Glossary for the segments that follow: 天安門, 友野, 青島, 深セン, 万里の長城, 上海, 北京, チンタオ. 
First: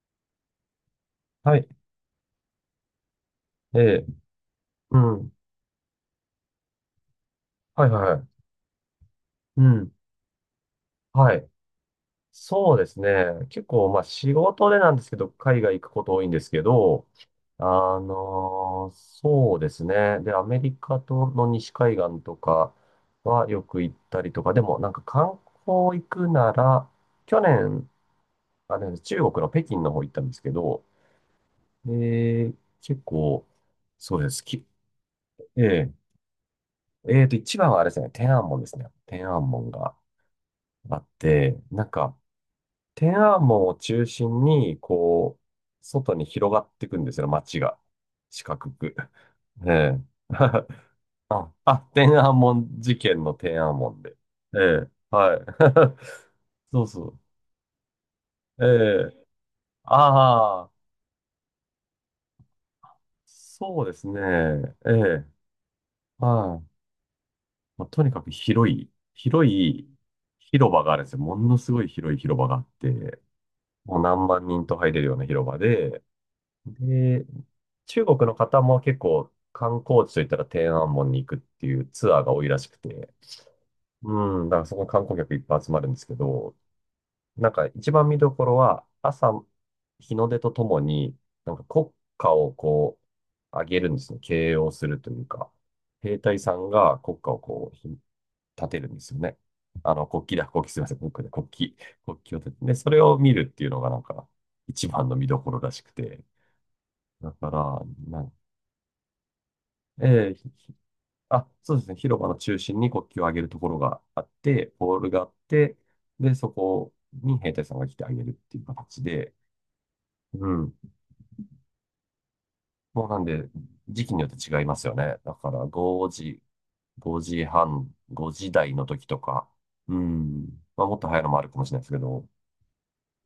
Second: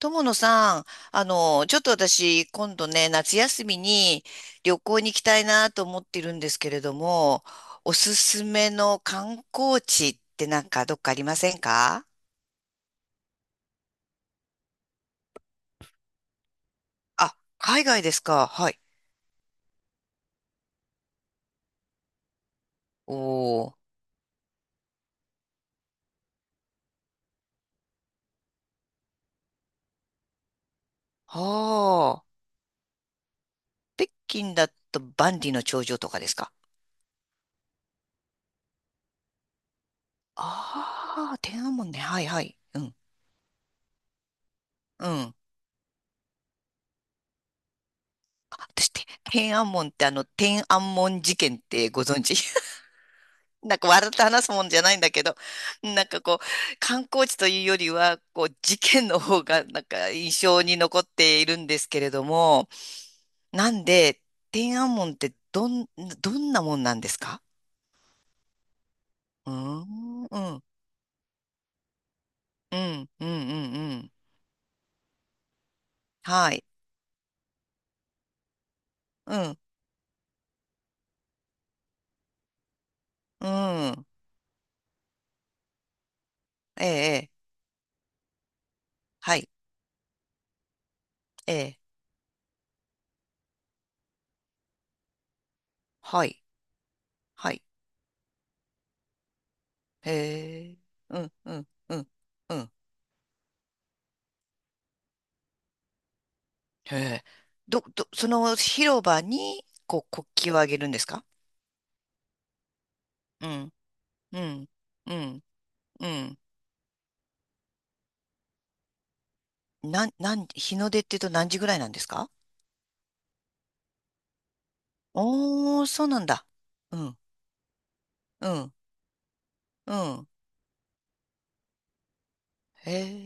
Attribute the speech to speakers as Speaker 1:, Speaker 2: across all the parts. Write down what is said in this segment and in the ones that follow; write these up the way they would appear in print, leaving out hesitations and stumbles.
Speaker 1: 友野さん、
Speaker 2: はい。
Speaker 1: ちょっと私、今度ね、夏休
Speaker 2: え
Speaker 1: み
Speaker 2: え。
Speaker 1: に旅
Speaker 2: う
Speaker 1: 行に行き
Speaker 2: ん。
Speaker 1: たいなと思っているんですけれども、
Speaker 2: はい
Speaker 1: お
Speaker 2: はい
Speaker 1: す
Speaker 2: はい。
Speaker 1: すめの観
Speaker 2: う
Speaker 1: 光
Speaker 2: ん。
Speaker 1: 地ってなんかどっかあり
Speaker 2: は
Speaker 1: ま
Speaker 2: い。
Speaker 1: せんか？
Speaker 2: そうですね。結構、まあ仕事でなんですけど、海外行くこと多いんですけど、
Speaker 1: あ、
Speaker 2: あ
Speaker 1: 海外ですか。はい。
Speaker 2: そうですね。で、アメリカとの西海岸とかはよ
Speaker 1: おー。
Speaker 2: く行ったりとか、でもなんか観光行くなら、去年、あれ、中国の北京の方行ったんですけど、
Speaker 1: はあ。
Speaker 2: え結構、
Speaker 1: 北
Speaker 2: そうです。
Speaker 1: 京
Speaker 2: き、
Speaker 1: だと万里の長
Speaker 2: え
Speaker 1: 城とかですか。
Speaker 2: ええーと、一番はあれですね、天安門ですね。天安門が。あっ
Speaker 1: ああー、
Speaker 2: て、
Speaker 1: 天安
Speaker 2: なん
Speaker 1: 門ね。
Speaker 2: か、
Speaker 1: はいはい。うん。
Speaker 2: 天安門を中心に、
Speaker 1: うん。
Speaker 2: こう、外に広がっていくんですよ、街が。四
Speaker 1: あ
Speaker 2: 角
Speaker 1: 私っ
Speaker 2: く。
Speaker 1: て、天 安
Speaker 2: え
Speaker 1: 門っ
Speaker 2: え。
Speaker 1: て天安門事
Speaker 2: あ、
Speaker 1: 件っ
Speaker 2: あ
Speaker 1: てご
Speaker 2: 天
Speaker 1: 存
Speaker 2: 安
Speaker 1: 知？
Speaker 2: 門事件の天安
Speaker 1: なんか
Speaker 2: 門
Speaker 1: 笑っ
Speaker 2: で。
Speaker 1: て話す
Speaker 2: え
Speaker 1: もんじゃ
Speaker 2: え、
Speaker 1: ないんだけ
Speaker 2: は
Speaker 1: ど、
Speaker 2: い。
Speaker 1: なんかこ う、
Speaker 2: そう
Speaker 1: 観
Speaker 2: そ
Speaker 1: 光地というよりは、こう、
Speaker 2: う。え
Speaker 1: 事件の
Speaker 2: え、
Speaker 1: 方がなんか印象
Speaker 2: ああ、
Speaker 1: に残っているんですけれども、な
Speaker 2: そ
Speaker 1: ん
Speaker 2: うですね。
Speaker 1: で、天
Speaker 2: え
Speaker 1: 安門っ
Speaker 2: え、
Speaker 1: てどん、どん
Speaker 2: は
Speaker 1: な
Speaker 2: い。
Speaker 1: もんなんですか？
Speaker 2: まあ、とにかく広い、広
Speaker 1: うー
Speaker 2: い
Speaker 1: ん、うん、
Speaker 2: 広場があるんですよ。ものすごい広い広場があっ
Speaker 1: うん、
Speaker 2: て、
Speaker 1: うん、うん、う
Speaker 2: もう
Speaker 1: ん。
Speaker 2: 何万人と入れるような広場で、
Speaker 1: はい。
Speaker 2: で、中国の方も結構
Speaker 1: うん、
Speaker 2: 観光地といったら天安門に行くっていうツアーが多いらしくて、
Speaker 1: うん。
Speaker 2: うん、だからそこに観光客いっぱい集まるんですけど、
Speaker 1: ええ、ええ、
Speaker 2: なんか一番見どころは
Speaker 1: は
Speaker 2: 朝
Speaker 1: い、
Speaker 2: 日の出とともに、
Speaker 1: え
Speaker 2: なんか
Speaker 1: え、
Speaker 2: 国歌をこう上げるんですね。掲揚するというか、兵
Speaker 1: は
Speaker 2: 隊
Speaker 1: い、
Speaker 2: さんが国歌を
Speaker 1: はい。
Speaker 2: こう立てるんですよね。あの、国旗だ、
Speaker 1: へ
Speaker 2: 国旗す
Speaker 1: え、
Speaker 2: いません、国
Speaker 1: う
Speaker 2: 旗だ、
Speaker 1: ん、
Speaker 2: 国
Speaker 1: う
Speaker 2: 旗、
Speaker 1: ん、うん、
Speaker 2: 国旗を立て
Speaker 1: う
Speaker 2: て、
Speaker 1: ん。
Speaker 2: でそれを見るっていうのがなんか一番の見どころらしくて、
Speaker 1: へえ。
Speaker 2: だから、な
Speaker 1: そ
Speaker 2: ん
Speaker 1: の広場に、こう、国
Speaker 2: ええひ
Speaker 1: 旗をあげるんですか？
Speaker 2: あ、そうですね。広場の中心に国旗を上げ
Speaker 1: う
Speaker 2: るとこ
Speaker 1: ん、
Speaker 2: ろがあっ
Speaker 1: う
Speaker 2: て、
Speaker 1: ん、
Speaker 2: ポール
Speaker 1: う
Speaker 2: があっ
Speaker 1: ん、
Speaker 2: て、
Speaker 1: う
Speaker 2: で、
Speaker 1: ん。
Speaker 2: そこに兵隊さんが来てあげるっていう形で、
Speaker 1: なん、な
Speaker 2: う
Speaker 1: ん、
Speaker 2: ん。
Speaker 1: 日の出って言うと何時ぐらいなんですか？
Speaker 2: もうなんで、時期によって違いますよね。だから、
Speaker 1: おー、そ
Speaker 2: 5
Speaker 1: うなん
Speaker 2: 時、
Speaker 1: だ。うん、
Speaker 2: 5時半、5
Speaker 1: う
Speaker 2: 時
Speaker 1: ん、
Speaker 2: 台の時とか、
Speaker 1: う
Speaker 2: う
Speaker 1: ん。
Speaker 2: ん。まあ、もっと早いのもあるかもしれないですけど、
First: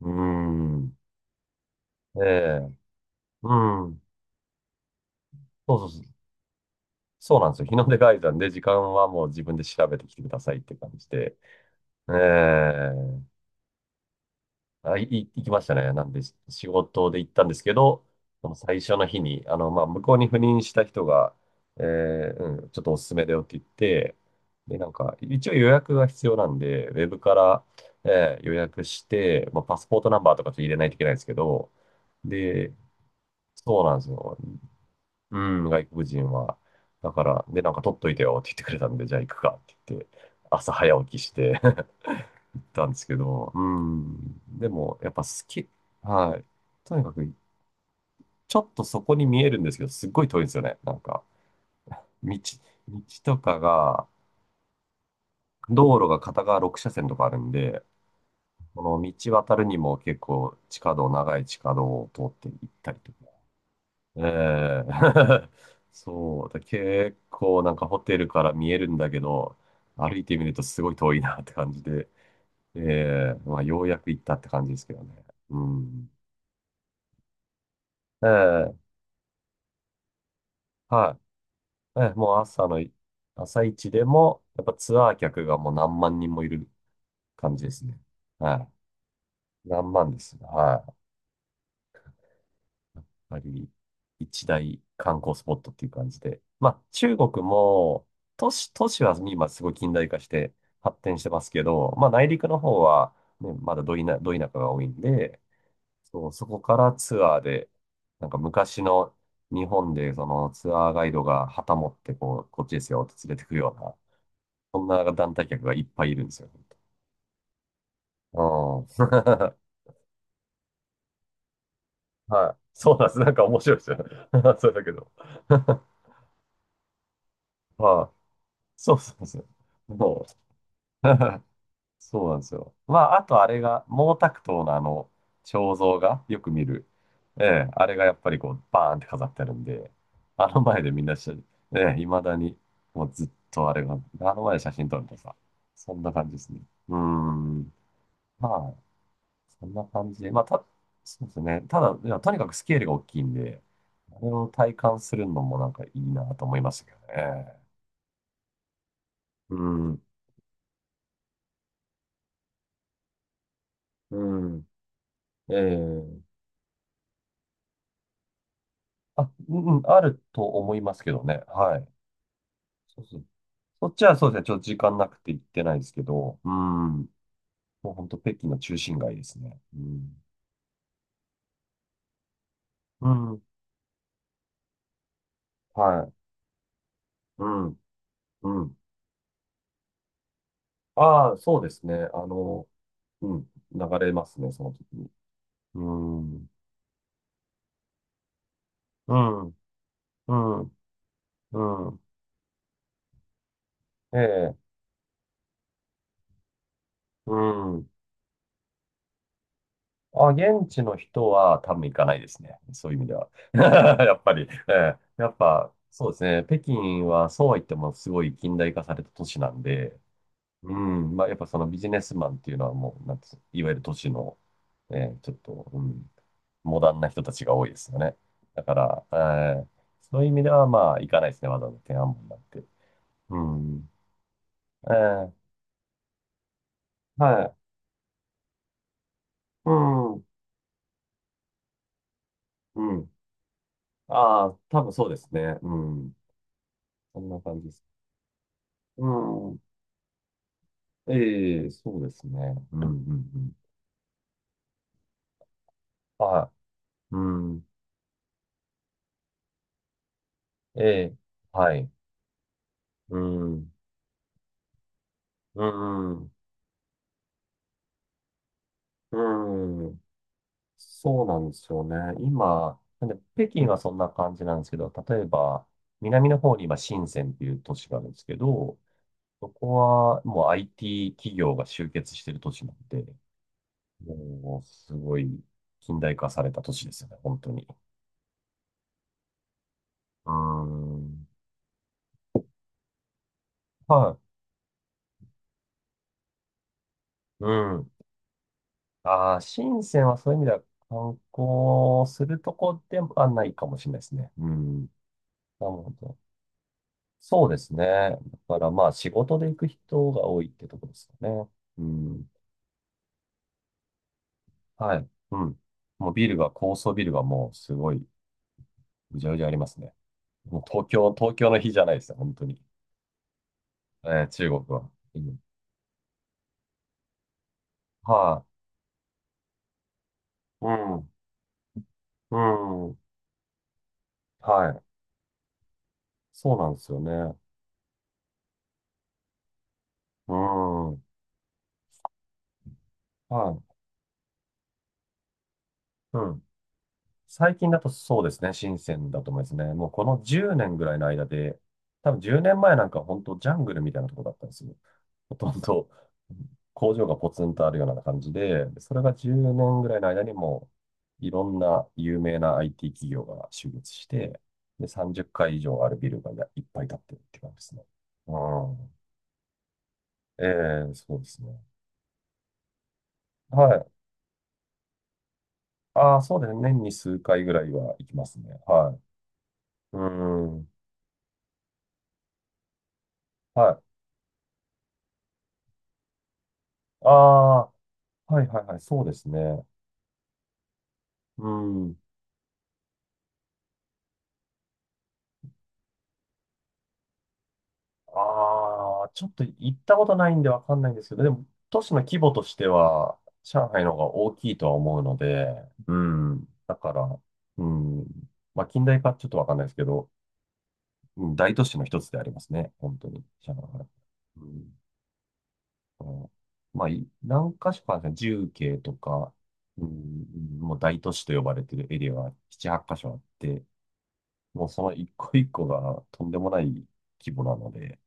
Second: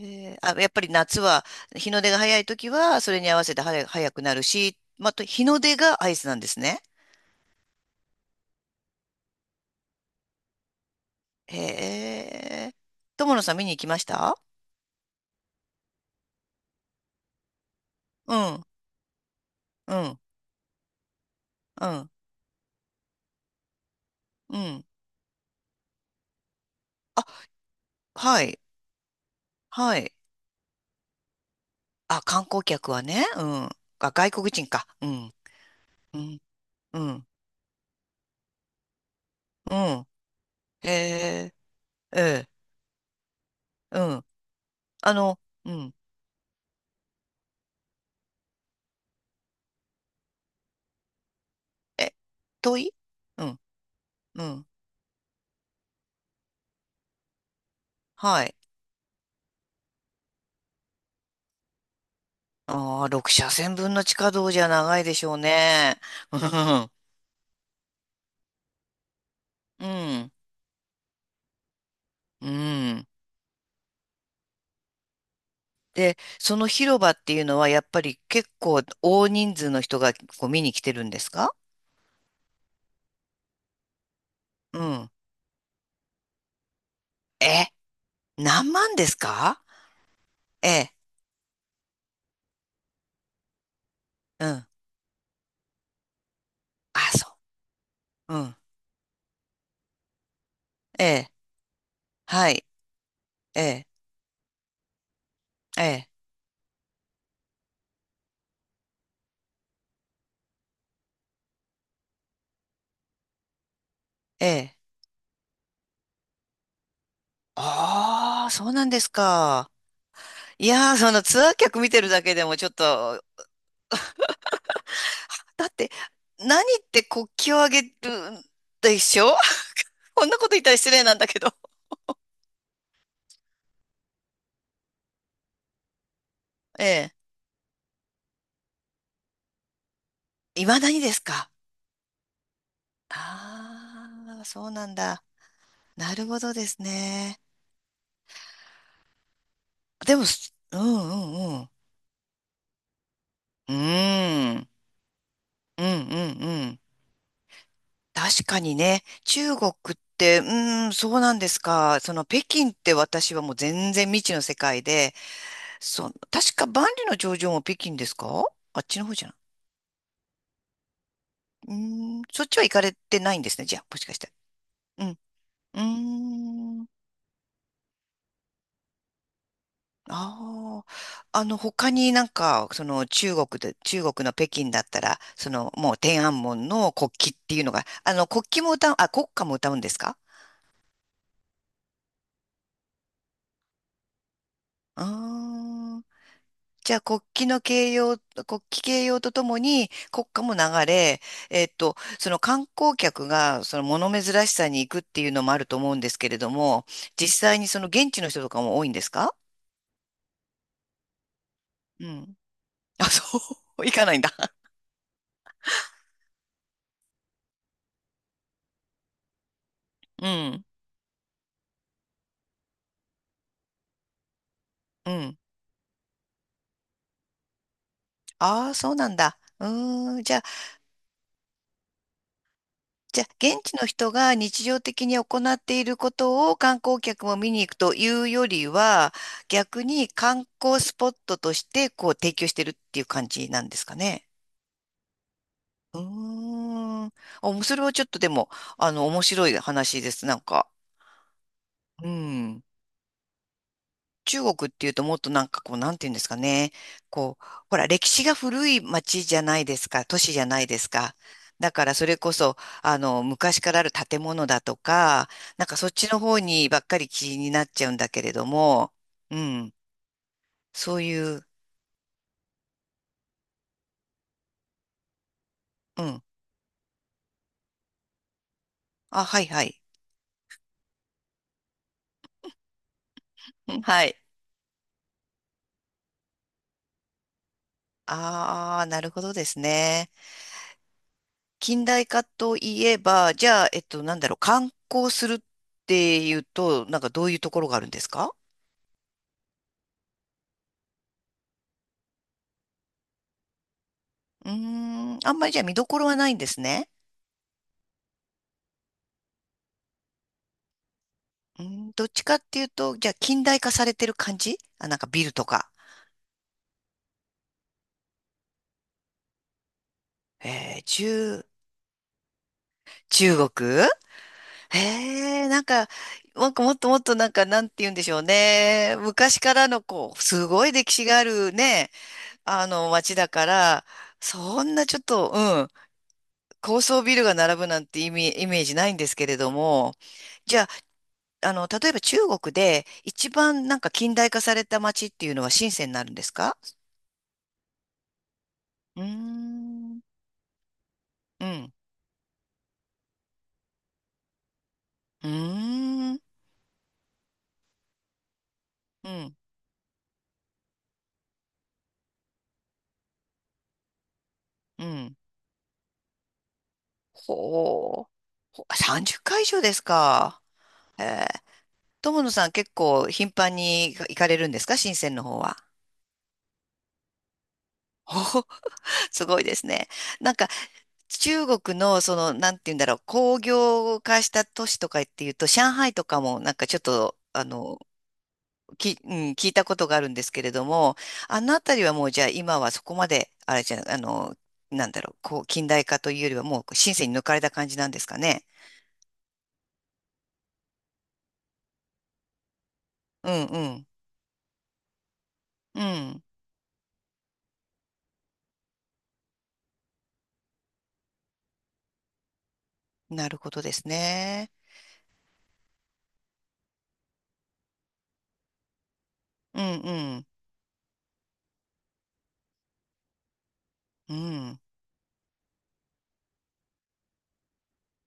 Speaker 2: う
Speaker 1: え。あ、やっぱり
Speaker 2: ん。
Speaker 1: 夏は、日の出が
Speaker 2: え
Speaker 1: 早い時
Speaker 2: え
Speaker 1: は、それに合わせ
Speaker 2: う
Speaker 1: て
Speaker 2: ん。
Speaker 1: 早くなるし、また、日の
Speaker 2: そ
Speaker 1: 出
Speaker 2: うそうそ
Speaker 1: が合
Speaker 2: う。
Speaker 1: 図なんですね。
Speaker 2: そうなんですよ。日の出ガイドなんで、時間はもう自分で調べてきてくださいって感じで。
Speaker 1: へ
Speaker 2: え
Speaker 1: え。
Speaker 2: え
Speaker 1: 友野さん見に行きました？
Speaker 2: 行きましたね。なんで、仕事で行ったんですけど、
Speaker 1: う
Speaker 2: その
Speaker 1: ん、
Speaker 2: 最初の日に、まあ、
Speaker 1: う
Speaker 2: 向こう
Speaker 1: ん、
Speaker 2: に赴任した人が、
Speaker 1: うん、
Speaker 2: うん、ちょっとおすすめだよって言って、
Speaker 1: う
Speaker 2: で、
Speaker 1: ん。
Speaker 2: なんか、一応予約が必要なんで、ウェブ
Speaker 1: あ、
Speaker 2: から、
Speaker 1: は
Speaker 2: 予
Speaker 1: い、
Speaker 2: 約して、まあ、パスポ
Speaker 1: は
Speaker 2: ート
Speaker 1: い。
Speaker 2: ナンバーとかちょっと入れないといけないんですけど、
Speaker 1: あ、観光
Speaker 2: で、
Speaker 1: 客はね、うん。
Speaker 2: そうなんです
Speaker 1: あ、外
Speaker 2: よ。
Speaker 1: 国人か。うん、
Speaker 2: うん、外国
Speaker 1: う
Speaker 2: 人
Speaker 1: ん、
Speaker 2: は。
Speaker 1: う
Speaker 2: だか
Speaker 1: ん、
Speaker 2: ら、なんか取っといてよって言ってくれたんで、じゃあ行くかって
Speaker 1: う
Speaker 2: 言っ
Speaker 1: ん。
Speaker 2: て、朝
Speaker 1: へ
Speaker 2: 早起きし
Speaker 1: え。
Speaker 2: て
Speaker 1: ええ、
Speaker 2: たんですけど、う
Speaker 1: うん。
Speaker 2: ん。でも、やっ
Speaker 1: あ
Speaker 2: ぱ好
Speaker 1: の、
Speaker 2: き。
Speaker 1: うん。
Speaker 2: はい。とにかく、ちょっとそこに見えるんですけど、すっごい遠いんですよね。なんか、
Speaker 1: え、
Speaker 2: 道、
Speaker 1: 遠い？
Speaker 2: 道と
Speaker 1: うん、
Speaker 2: かが、
Speaker 1: うん。
Speaker 2: 道路が片側6車線とかあるんで、
Speaker 1: はい。
Speaker 2: この道渡るにも結構地下道、長い地下道を通って行ったり
Speaker 1: ああ、
Speaker 2: とか。
Speaker 1: 6車線分の地下道じゃ
Speaker 2: え
Speaker 1: 長いでしょう
Speaker 2: え
Speaker 1: ね。う
Speaker 2: そう。
Speaker 1: ん、
Speaker 2: 結構なんかホテルから見えるんだけど、
Speaker 1: う
Speaker 2: 歩い
Speaker 1: ん、
Speaker 2: てみるとすごい遠いなって感じで、
Speaker 1: うん。
Speaker 2: まあようやく行ったって感じですけどね。うん。
Speaker 1: で、その広場っていうのはやっぱり結
Speaker 2: え
Speaker 1: 構
Speaker 2: え
Speaker 1: 大人数の人がこう見に来てるん
Speaker 2: は
Speaker 1: ですか？
Speaker 2: い。もう朝のい、朝一でも、やっぱ
Speaker 1: う
Speaker 2: ツ
Speaker 1: ん。
Speaker 2: アー客がもう何万人もいる感じ
Speaker 1: え、
Speaker 2: ですね。は
Speaker 1: 何万ですか？
Speaker 2: い。何万ですね。
Speaker 1: え
Speaker 2: は
Speaker 1: え、
Speaker 2: い。やっぱり、
Speaker 1: う
Speaker 2: 一
Speaker 1: ん。
Speaker 2: 大観光スポットっていう感じで。まあ、
Speaker 1: あ、
Speaker 2: 中
Speaker 1: そ
Speaker 2: 国も、
Speaker 1: う。う
Speaker 2: 都
Speaker 1: ん。
Speaker 2: 市、都市は今すごい近代化して発
Speaker 1: え
Speaker 2: 展し
Speaker 1: え、
Speaker 2: てますけど、まあ、内陸
Speaker 1: は
Speaker 2: の
Speaker 1: い。
Speaker 2: 方は、ね、
Speaker 1: え
Speaker 2: まだ
Speaker 1: え、
Speaker 2: ど田舎が多いんで、
Speaker 1: ええ、
Speaker 2: そう、そこからツアーで、なんか昔の日本でそのツアーガイドが旗持ってこう、こっちですよって連れてくよ
Speaker 1: ええ。
Speaker 2: そんな団体客がいっぱいいるんですよ。
Speaker 1: ああ、そう
Speaker 2: あ
Speaker 1: なんです
Speaker 2: あ。
Speaker 1: か。いやー、そのツアー客見てるだ けで
Speaker 2: はい。
Speaker 1: もちょっ
Speaker 2: そうなんです。
Speaker 1: と、
Speaker 2: なんか面白いですよ。それだけど。
Speaker 1: だって、何って国旗をあげる
Speaker 2: はい。そう
Speaker 1: で
Speaker 2: そう
Speaker 1: し
Speaker 2: で
Speaker 1: ょ？
Speaker 2: すよ。も
Speaker 1: こんなこと言ったら失
Speaker 2: う
Speaker 1: 礼なんだけ ど。
Speaker 2: そうなんですよ。まあ、あとあれが、毛沢東のあの、肖像がよく見る。
Speaker 1: え
Speaker 2: ええ、あれがやっぱりこう、バーンって飾ってあるんで、あの
Speaker 1: え。いま
Speaker 2: 前
Speaker 1: だ
Speaker 2: で
Speaker 1: に
Speaker 2: みん
Speaker 1: で
Speaker 2: な
Speaker 1: す
Speaker 2: し、
Speaker 1: か。
Speaker 2: 未だに、もうずっとあれが、あ
Speaker 1: ああ
Speaker 2: の
Speaker 1: ー、
Speaker 2: 前で
Speaker 1: そ
Speaker 2: 写
Speaker 1: う
Speaker 2: 真
Speaker 1: なん
Speaker 2: 撮ると
Speaker 1: だ。
Speaker 2: さ、そんな
Speaker 1: なる
Speaker 2: 感じで
Speaker 1: ほど
Speaker 2: すね。
Speaker 1: です
Speaker 2: うー
Speaker 1: ね。
Speaker 2: ん。まあそんな感
Speaker 1: で
Speaker 2: じ
Speaker 1: も、
Speaker 2: で、まあ、
Speaker 1: す、うん
Speaker 2: そうで
Speaker 1: う
Speaker 2: す
Speaker 1: ん
Speaker 2: ね。
Speaker 1: うん。
Speaker 2: ただ、いやとにかくスケールが大きいんで、
Speaker 1: うー
Speaker 2: あれを
Speaker 1: ん。
Speaker 2: 体感するのもなん
Speaker 1: う
Speaker 2: か
Speaker 1: ん
Speaker 2: いい
Speaker 1: う
Speaker 2: な
Speaker 1: ん
Speaker 2: と思い
Speaker 1: う
Speaker 2: ま
Speaker 1: ん。
Speaker 2: したけどね。
Speaker 1: 確かにね、
Speaker 2: う
Speaker 1: 中国っ
Speaker 2: ん。
Speaker 1: て、うーん、そうなんですか。その北京って私はもう全然未知の世
Speaker 2: う
Speaker 1: 界で、
Speaker 2: ん。え
Speaker 1: その、
Speaker 2: え
Speaker 1: 確か万里の長城も北京ですか？あっちの方じゃん。
Speaker 2: うんうん、あると思いますけどね。
Speaker 1: うー
Speaker 2: はい。
Speaker 1: ん、そっちは行かれ
Speaker 2: そうそ
Speaker 1: て
Speaker 2: う。
Speaker 1: ないんですね。じゃあ、
Speaker 2: そっ
Speaker 1: も
Speaker 2: ち
Speaker 1: しか
Speaker 2: は
Speaker 1: し
Speaker 2: そ
Speaker 1: て。
Speaker 2: うですね。ちょっと時間
Speaker 1: う
Speaker 2: な
Speaker 1: ん。
Speaker 2: くて行ってない
Speaker 1: う
Speaker 2: ですけ
Speaker 1: ー
Speaker 2: ど、う
Speaker 1: ん。
Speaker 2: ん。もう本当北京の中心街ですね。うん。
Speaker 1: ああ。他になんか、その
Speaker 2: う
Speaker 1: 中
Speaker 2: ん。
Speaker 1: 国で、中国の北京だったら、そのもう
Speaker 2: はい。
Speaker 1: 天安門の国旗っ
Speaker 2: う
Speaker 1: ていうの
Speaker 2: ん。
Speaker 1: が、国
Speaker 2: う
Speaker 1: 旗も
Speaker 2: ん。
Speaker 1: 歌う、あ、国歌も歌うんですか？
Speaker 2: ああ、そうですね。うん。流れますね、その時に。う
Speaker 1: ああ。
Speaker 2: ん。
Speaker 1: じゃあ国旗の掲揚、国旗掲
Speaker 2: う
Speaker 1: 揚とと
Speaker 2: ん。
Speaker 1: もに国
Speaker 2: う
Speaker 1: 歌も流
Speaker 2: ん。
Speaker 1: れ、えっ
Speaker 2: う
Speaker 1: と、
Speaker 2: ん。
Speaker 1: その観光客がその物
Speaker 2: え
Speaker 1: 珍し
Speaker 2: え。
Speaker 1: さに行くっていうのもあると思うんですけれども、
Speaker 2: う
Speaker 1: 実際にその
Speaker 2: ん。
Speaker 1: 現地の人とかも多いんですか？
Speaker 2: あ、現地の人は多分行か
Speaker 1: う
Speaker 2: ないで
Speaker 1: ん。
Speaker 2: すね。そういう意
Speaker 1: あ、
Speaker 2: 味では。
Speaker 1: そう、行 か
Speaker 2: や
Speaker 1: ない
Speaker 2: っ
Speaker 1: んだ。
Speaker 2: ぱり、ええ、やっぱ、そうですね。北京はそうは言ってもすごい近代化された都市なんで、
Speaker 1: うん。
Speaker 2: うん。まあ、やっぱそのビジネスマンっていうのはもう、なんていうんですかいわゆる都市の、
Speaker 1: う
Speaker 2: ちょっ
Speaker 1: ん。
Speaker 2: と、モダンな人たちが多いですよね。だ
Speaker 1: あ
Speaker 2: か
Speaker 1: あ、そう
Speaker 2: ら、
Speaker 1: なんだ。
Speaker 2: え
Speaker 1: う
Speaker 2: え、そ
Speaker 1: ー
Speaker 2: う
Speaker 1: ん、
Speaker 2: いう意
Speaker 1: じゃ
Speaker 2: 味
Speaker 1: あ、
Speaker 2: ではまあ、行かないですね。わざわざ天安門なんて。
Speaker 1: じゃあ、
Speaker 2: う
Speaker 1: 現地の
Speaker 2: ん。
Speaker 1: 人が日常
Speaker 2: え
Speaker 1: 的に行
Speaker 2: え、
Speaker 1: っていることを観光客も
Speaker 2: は
Speaker 1: 見
Speaker 2: い。
Speaker 1: に行くというよりは、
Speaker 2: う
Speaker 1: 逆に
Speaker 2: ん。
Speaker 1: 観光スポットとして、こう、提供してるっ
Speaker 2: う
Speaker 1: ていう
Speaker 2: ん
Speaker 1: 感じなんですかね。
Speaker 2: ああ、多分そうですね。う
Speaker 1: う
Speaker 2: ん。
Speaker 1: ーん。
Speaker 2: そんな感
Speaker 1: お、
Speaker 2: じで
Speaker 1: それ
Speaker 2: す。
Speaker 1: はちょっとでも、
Speaker 2: う
Speaker 1: 面白い
Speaker 2: ん。
Speaker 1: 話です、なんか。
Speaker 2: ええ、そう
Speaker 1: う
Speaker 2: ですね。
Speaker 1: ん。
Speaker 2: うん、うん、うん。
Speaker 1: 中国っていうともっとなんかこう、なんていうんですか
Speaker 2: は
Speaker 1: ね。
Speaker 2: い。う
Speaker 1: こう、
Speaker 2: ん。
Speaker 1: ほら、歴史が古い町じゃないですか、都市じゃないで
Speaker 2: え
Speaker 1: す
Speaker 2: え、
Speaker 1: か。だ
Speaker 2: は
Speaker 1: か
Speaker 2: い。
Speaker 1: らそれこそ、
Speaker 2: う
Speaker 1: 昔
Speaker 2: ん。
Speaker 1: からある建物だとか、な
Speaker 2: う
Speaker 1: んかそっちの
Speaker 2: ん。
Speaker 1: 方にばっかり気になっちゃうんだけれども、うん、
Speaker 2: うん。
Speaker 1: そう
Speaker 2: そう
Speaker 1: い
Speaker 2: な
Speaker 1: う、
Speaker 2: んですよね。今、なんで北京はそんな感じなんですけど、例えば、
Speaker 1: うん。
Speaker 2: 南の方に今、深センっていう都市があるんですけど、
Speaker 1: あ、はい
Speaker 2: そ
Speaker 1: は
Speaker 2: こ
Speaker 1: い。
Speaker 2: はもう IT 企業が集結してる都市なんで、
Speaker 1: うん、はい。
Speaker 2: もう、すごい近代化された都市ですよね、本当に。
Speaker 1: ああ、なるほどですね。
Speaker 2: うーん。
Speaker 1: 近代化といえば、じゃあ、えっと、な
Speaker 2: は
Speaker 1: んだろう、観光するっていうと、なんかどういう
Speaker 2: い。う
Speaker 1: ところがあるん
Speaker 2: ん。
Speaker 1: ですか？
Speaker 2: ああ、深センはそういう意味では観光するとこではないかもしれないですね。う
Speaker 1: うー
Speaker 2: ん。
Speaker 1: ん、あんまりじゃあ
Speaker 2: なる
Speaker 1: 見ど
Speaker 2: ほ
Speaker 1: ころは
Speaker 2: ど。
Speaker 1: ないんですね。
Speaker 2: そうですね。だからまあ仕事で行く人が多いってとこですかね。
Speaker 1: う
Speaker 2: う
Speaker 1: ん、どっち
Speaker 2: ん。
Speaker 1: かっていうと、じゃあ近代化されてる感じあ、
Speaker 2: は
Speaker 1: なんか
Speaker 2: い。
Speaker 1: ビル
Speaker 2: う
Speaker 1: と
Speaker 2: ん。
Speaker 1: か。
Speaker 2: もうビルが、高層ビルがもうすごい、うじゃうじゃありますね。もう
Speaker 1: えー、
Speaker 2: 東京、東
Speaker 1: 中、
Speaker 2: 京の日じゃないですよ、本当に。
Speaker 1: 中国、
Speaker 2: 中国
Speaker 1: へ
Speaker 2: は。うん。
Speaker 1: え、なんか、なんかもっともっとなんか、なんて言うんでしょう
Speaker 2: は
Speaker 1: ね。昔からのこう、す
Speaker 2: い。
Speaker 1: ご
Speaker 2: う
Speaker 1: い歴史
Speaker 2: ん。
Speaker 1: があるね、
Speaker 2: う
Speaker 1: あの
Speaker 2: ん。
Speaker 1: 街だから、そ
Speaker 2: は
Speaker 1: ん
Speaker 2: い。
Speaker 1: なちょっと、うん、
Speaker 2: そうなんで
Speaker 1: 高
Speaker 2: すよ
Speaker 1: 層ビルが
Speaker 2: ね。
Speaker 1: 並ぶなんて意味、イメージないんですけれども。
Speaker 2: う
Speaker 1: じゃ
Speaker 2: ん。は
Speaker 1: あ、例えば中国で一
Speaker 2: い。
Speaker 1: 番なんか近代化された街っていうのは深センになるん
Speaker 2: う
Speaker 1: です
Speaker 2: ん。
Speaker 1: か？
Speaker 2: 最近だとそうですね、深セ
Speaker 1: うー
Speaker 2: ンだと思いますね。もう
Speaker 1: ん、
Speaker 2: この10年ぐらいの間
Speaker 1: う
Speaker 2: で、
Speaker 1: ん、
Speaker 2: 多分10年前なんか本当ジャングルみたいなとこだったんですよ。
Speaker 1: うー
Speaker 2: ほとんど
Speaker 1: ん、
Speaker 2: 工場がポツンとあるような感じで、それ
Speaker 1: う
Speaker 2: が
Speaker 1: ん、
Speaker 2: 10年ぐらいの間にもういろんな有名な IT 企業が集結して、
Speaker 1: う
Speaker 2: で、
Speaker 1: ん。
Speaker 2: 30階以上あるビルがいっぱい建ってるって感じですね。
Speaker 1: ほう。
Speaker 2: う
Speaker 1: ほ、
Speaker 2: ん。
Speaker 1: 30回以上ですか。
Speaker 2: え
Speaker 1: え
Speaker 2: そうで
Speaker 1: え。
Speaker 2: すね。
Speaker 1: 友野さん結構頻繁
Speaker 2: はい。
Speaker 1: に行かれるんですか深センの方は。
Speaker 2: ああ、そうですね。年に数回ぐらいは行
Speaker 1: お
Speaker 2: きます
Speaker 1: ー、
Speaker 2: ね。は
Speaker 1: すごいですね。
Speaker 2: い。う
Speaker 1: なんか
Speaker 2: ん。
Speaker 1: 中国のその、なんて言うんだろう、工
Speaker 2: はい。
Speaker 1: 業化した都市とかっていうと、上海とかもなんかちょっ
Speaker 2: あ
Speaker 1: と、
Speaker 2: はいはいはい、
Speaker 1: き、
Speaker 2: そう
Speaker 1: う
Speaker 2: で
Speaker 1: ん、
Speaker 2: す
Speaker 1: 聞い
Speaker 2: ね。
Speaker 1: たことがあるんですけれども、あ
Speaker 2: う
Speaker 1: のあたりは
Speaker 2: ん。
Speaker 1: もうじゃあ今はそこまで、あれじゃ、あの、なんだろう、こう、近代化というよりはもう深セに抜かれた感じなんですかね。
Speaker 2: ああ、ちょっと行ったことないんでわかんないんですけど、でも都市の規模としては、
Speaker 1: うんう
Speaker 2: 上海
Speaker 1: ん。
Speaker 2: の方が大きいとは思うので、
Speaker 1: う
Speaker 2: う
Speaker 1: ん。
Speaker 2: ん。だから、うん。まあ、近代化ちょっとわかんないですけど、うん、大都市の一つでありますね。本当に、
Speaker 1: なるほ
Speaker 2: 上海
Speaker 1: どで
Speaker 2: は。
Speaker 1: す
Speaker 2: う
Speaker 1: ね。
Speaker 2: ん。うんまあ、何か所かあるんですね重慶とか、
Speaker 1: うん
Speaker 2: う
Speaker 1: うん。
Speaker 2: ん、もう大都市と呼ばれてるエリアが7、8箇所あって、
Speaker 1: うん。
Speaker 2: もうその一個一個がとんでもない規模なので、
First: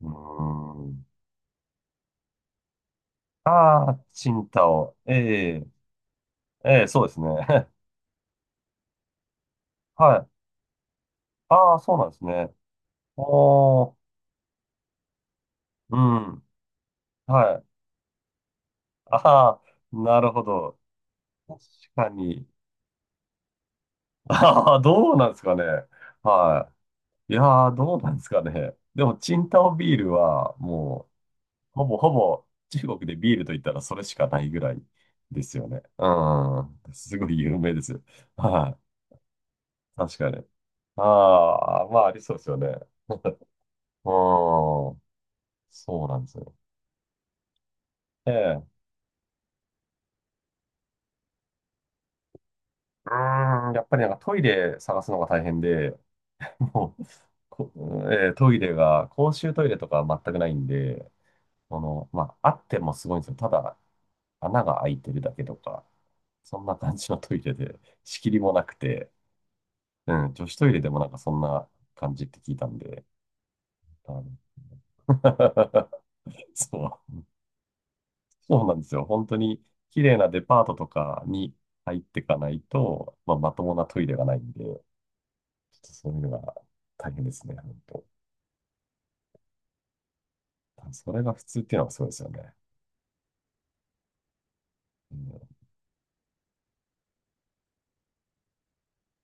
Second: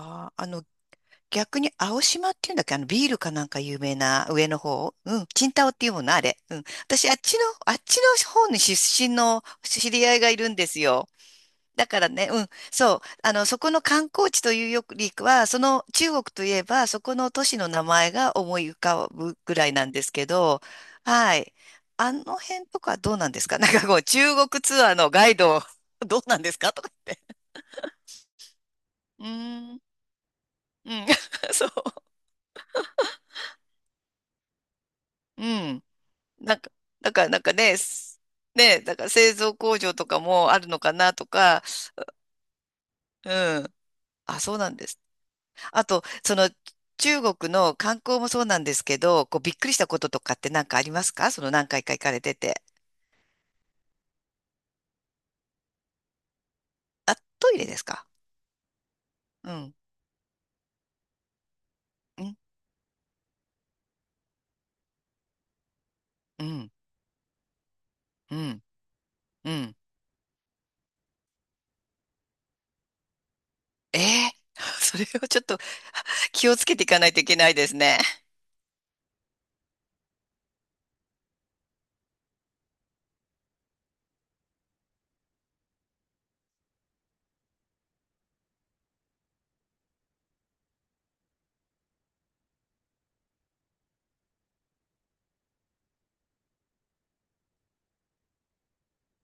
Speaker 2: う
Speaker 1: あ、
Speaker 2: ーん。
Speaker 1: 逆に青島っていうんだっけ、ビールかなんか有
Speaker 2: あ
Speaker 1: 名
Speaker 2: あ、
Speaker 1: な
Speaker 2: チ
Speaker 1: 上
Speaker 2: ン
Speaker 1: の
Speaker 2: タ
Speaker 1: 方。
Speaker 2: オ。え
Speaker 1: うん。チンタ
Speaker 2: え、
Speaker 1: オっていうもの、あれ。うん。
Speaker 2: ええ、そう
Speaker 1: 私、
Speaker 2: で
Speaker 1: あっ
Speaker 2: すね。
Speaker 1: ちの、あっちの方に出身の知り合
Speaker 2: は
Speaker 1: いが
Speaker 2: い。
Speaker 1: いるんですよ。
Speaker 2: ああ、
Speaker 1: だ
Speaker 2: そう
Speaker 1: か
Speaker 2: な
Speaker 1: ら
Speaker 2: んです
Speaker 1: ね、うん、
Speaker 2: ね。
Speaker 1: そう、そこの
Speaker 2: おー、
Speaker 1: 観光地というよりかは、その
Speaker 2: う
Speaker 1: 中国と
Speaker 2: ん。
Speaker 1: いえば、そこの都市
Speaker 2: はい。
Speaker 1: の名前が思い浮かぶ
Speaker 2: あ
Speaker 1: ぐ
Speaker 2: あ、
Speaker 1: らいなんです
Speaker 2: な
Speaker 1: け
Speaker 2: るほ
Speaker 1: ど、
Speaker 2: ど。
Speaker 1: はい。
Speaker 2: 確か
Speaker 1: あの
Speaker 2: に。
Speaker 1: 辺とかどうなんですか？ なんかこう、中国
Speaker 2: ああ、
Speaker 1: ツアーの
Speaker 2: どう
Speaker 1: ガ
Speaker 2: なん
Speaker 1: イ
Speaker 2: ですか
Speaker 1: ド、
Speaker 2: ね。
Speaker 1: どうなんです
Speaker 2: は
Speaker 1: かとか言っ
Speaker 2: い。
Speaker 1: て。
Speaker 2: いやー、どうなんですかね。でも、
Speaker 1: うー
Speaker 2: チンタオ
Speaker 1: ん、
Speaker 2: ビールは、
Speaker 1: うん、
Speaker 2: も
Speaker 1: そう、
Speaker 2: う、ほぼほぼ中国でビールと言ったらそれしかないぐらいで
Speaker 1: う
Speaker 2: すよね。
Speaker 1: ん。
Speaker 2: う
Speaker 1: なんか、
Speaker 2: ん。
Speaker 1: だ
Speaker 2: す
Speaker 1: か
Speaker 2: ご
Speaker 1: ら
Speaker 2: い
Speaker 1: なんか
Speaker 2: 有名
Speaker 1: ね、
Speaker 2: ですよ。
Speaker 1: す、
Speaker 2: は
Speaker 1: ね、
Speaker 2: い。
Speaker 1: だから製造工場と
Speaker 2: 確
Speaker 1: か
Speaker 2: かに。
Speaker 1: もあるのかなとか、
Speaker 2: ああ、まあありそうですよね。
Speaker 1: うん。
Speaker 2: う
Speaker 1: あ、そうなんです。
Speaker 2: ん。
Speaker 1: あと、
Speaker 2: そうなんで
Speaker 1: そ
Speaker 2: す
Speaker 1: の
Speaker 2: よ。
Speaker 1: 中国の観光も
Speaker 2: え
Speaker 1: そうな
Speaker 2: え。
Speaker 1: んですけど、こうびっくりしたこととかって何かありますかその何回か行かれてて。
Speaker 2: うーん。やっぱりなんかトイレ探すのが大変で、もう、
Speaker 1: あ、トイレですか？
Speaker 2: こええトイレが、公
Speaker 1: う
Speaker 2: 衆トイ
Speaker 1: ん、
Speaker 2: レとかは全くないんで、この、
Speaker 1: う
Speaker 2: ま
Speaker 1: ん、
Speaker 2: あ、あってもすごいんですよ。ただ、穴が開いてるだけとか、
Speaker 1: う
Speaker 2: そん
Speaker 1: ん、
Speaker 2: な感じのトイレで、仕切
Speaker 1: う
Speaker 2: りもな
Speaker 1: ん、
Speaker 2: くて、
Speaker 1: うん。
Speaker 2: うん、女子トイレでもなんかそんな感じって聞いたんで、
Speaker 1: え
Speaker 2: あの
Speaker 1: ー それをちょっと 気をつけてい
Speaker 2: そ
Speaker 1: かないと
Speaker 2: う、
Speaker 1: いけないですね。
Speaker 2: そうなんですよ。本当に綺麗なデパートとかに入っていかないと、まあ、まともなトイレがないんで、ちょっとそういうのが大変ですね、本当。それが普通っていうのがすごいですよね。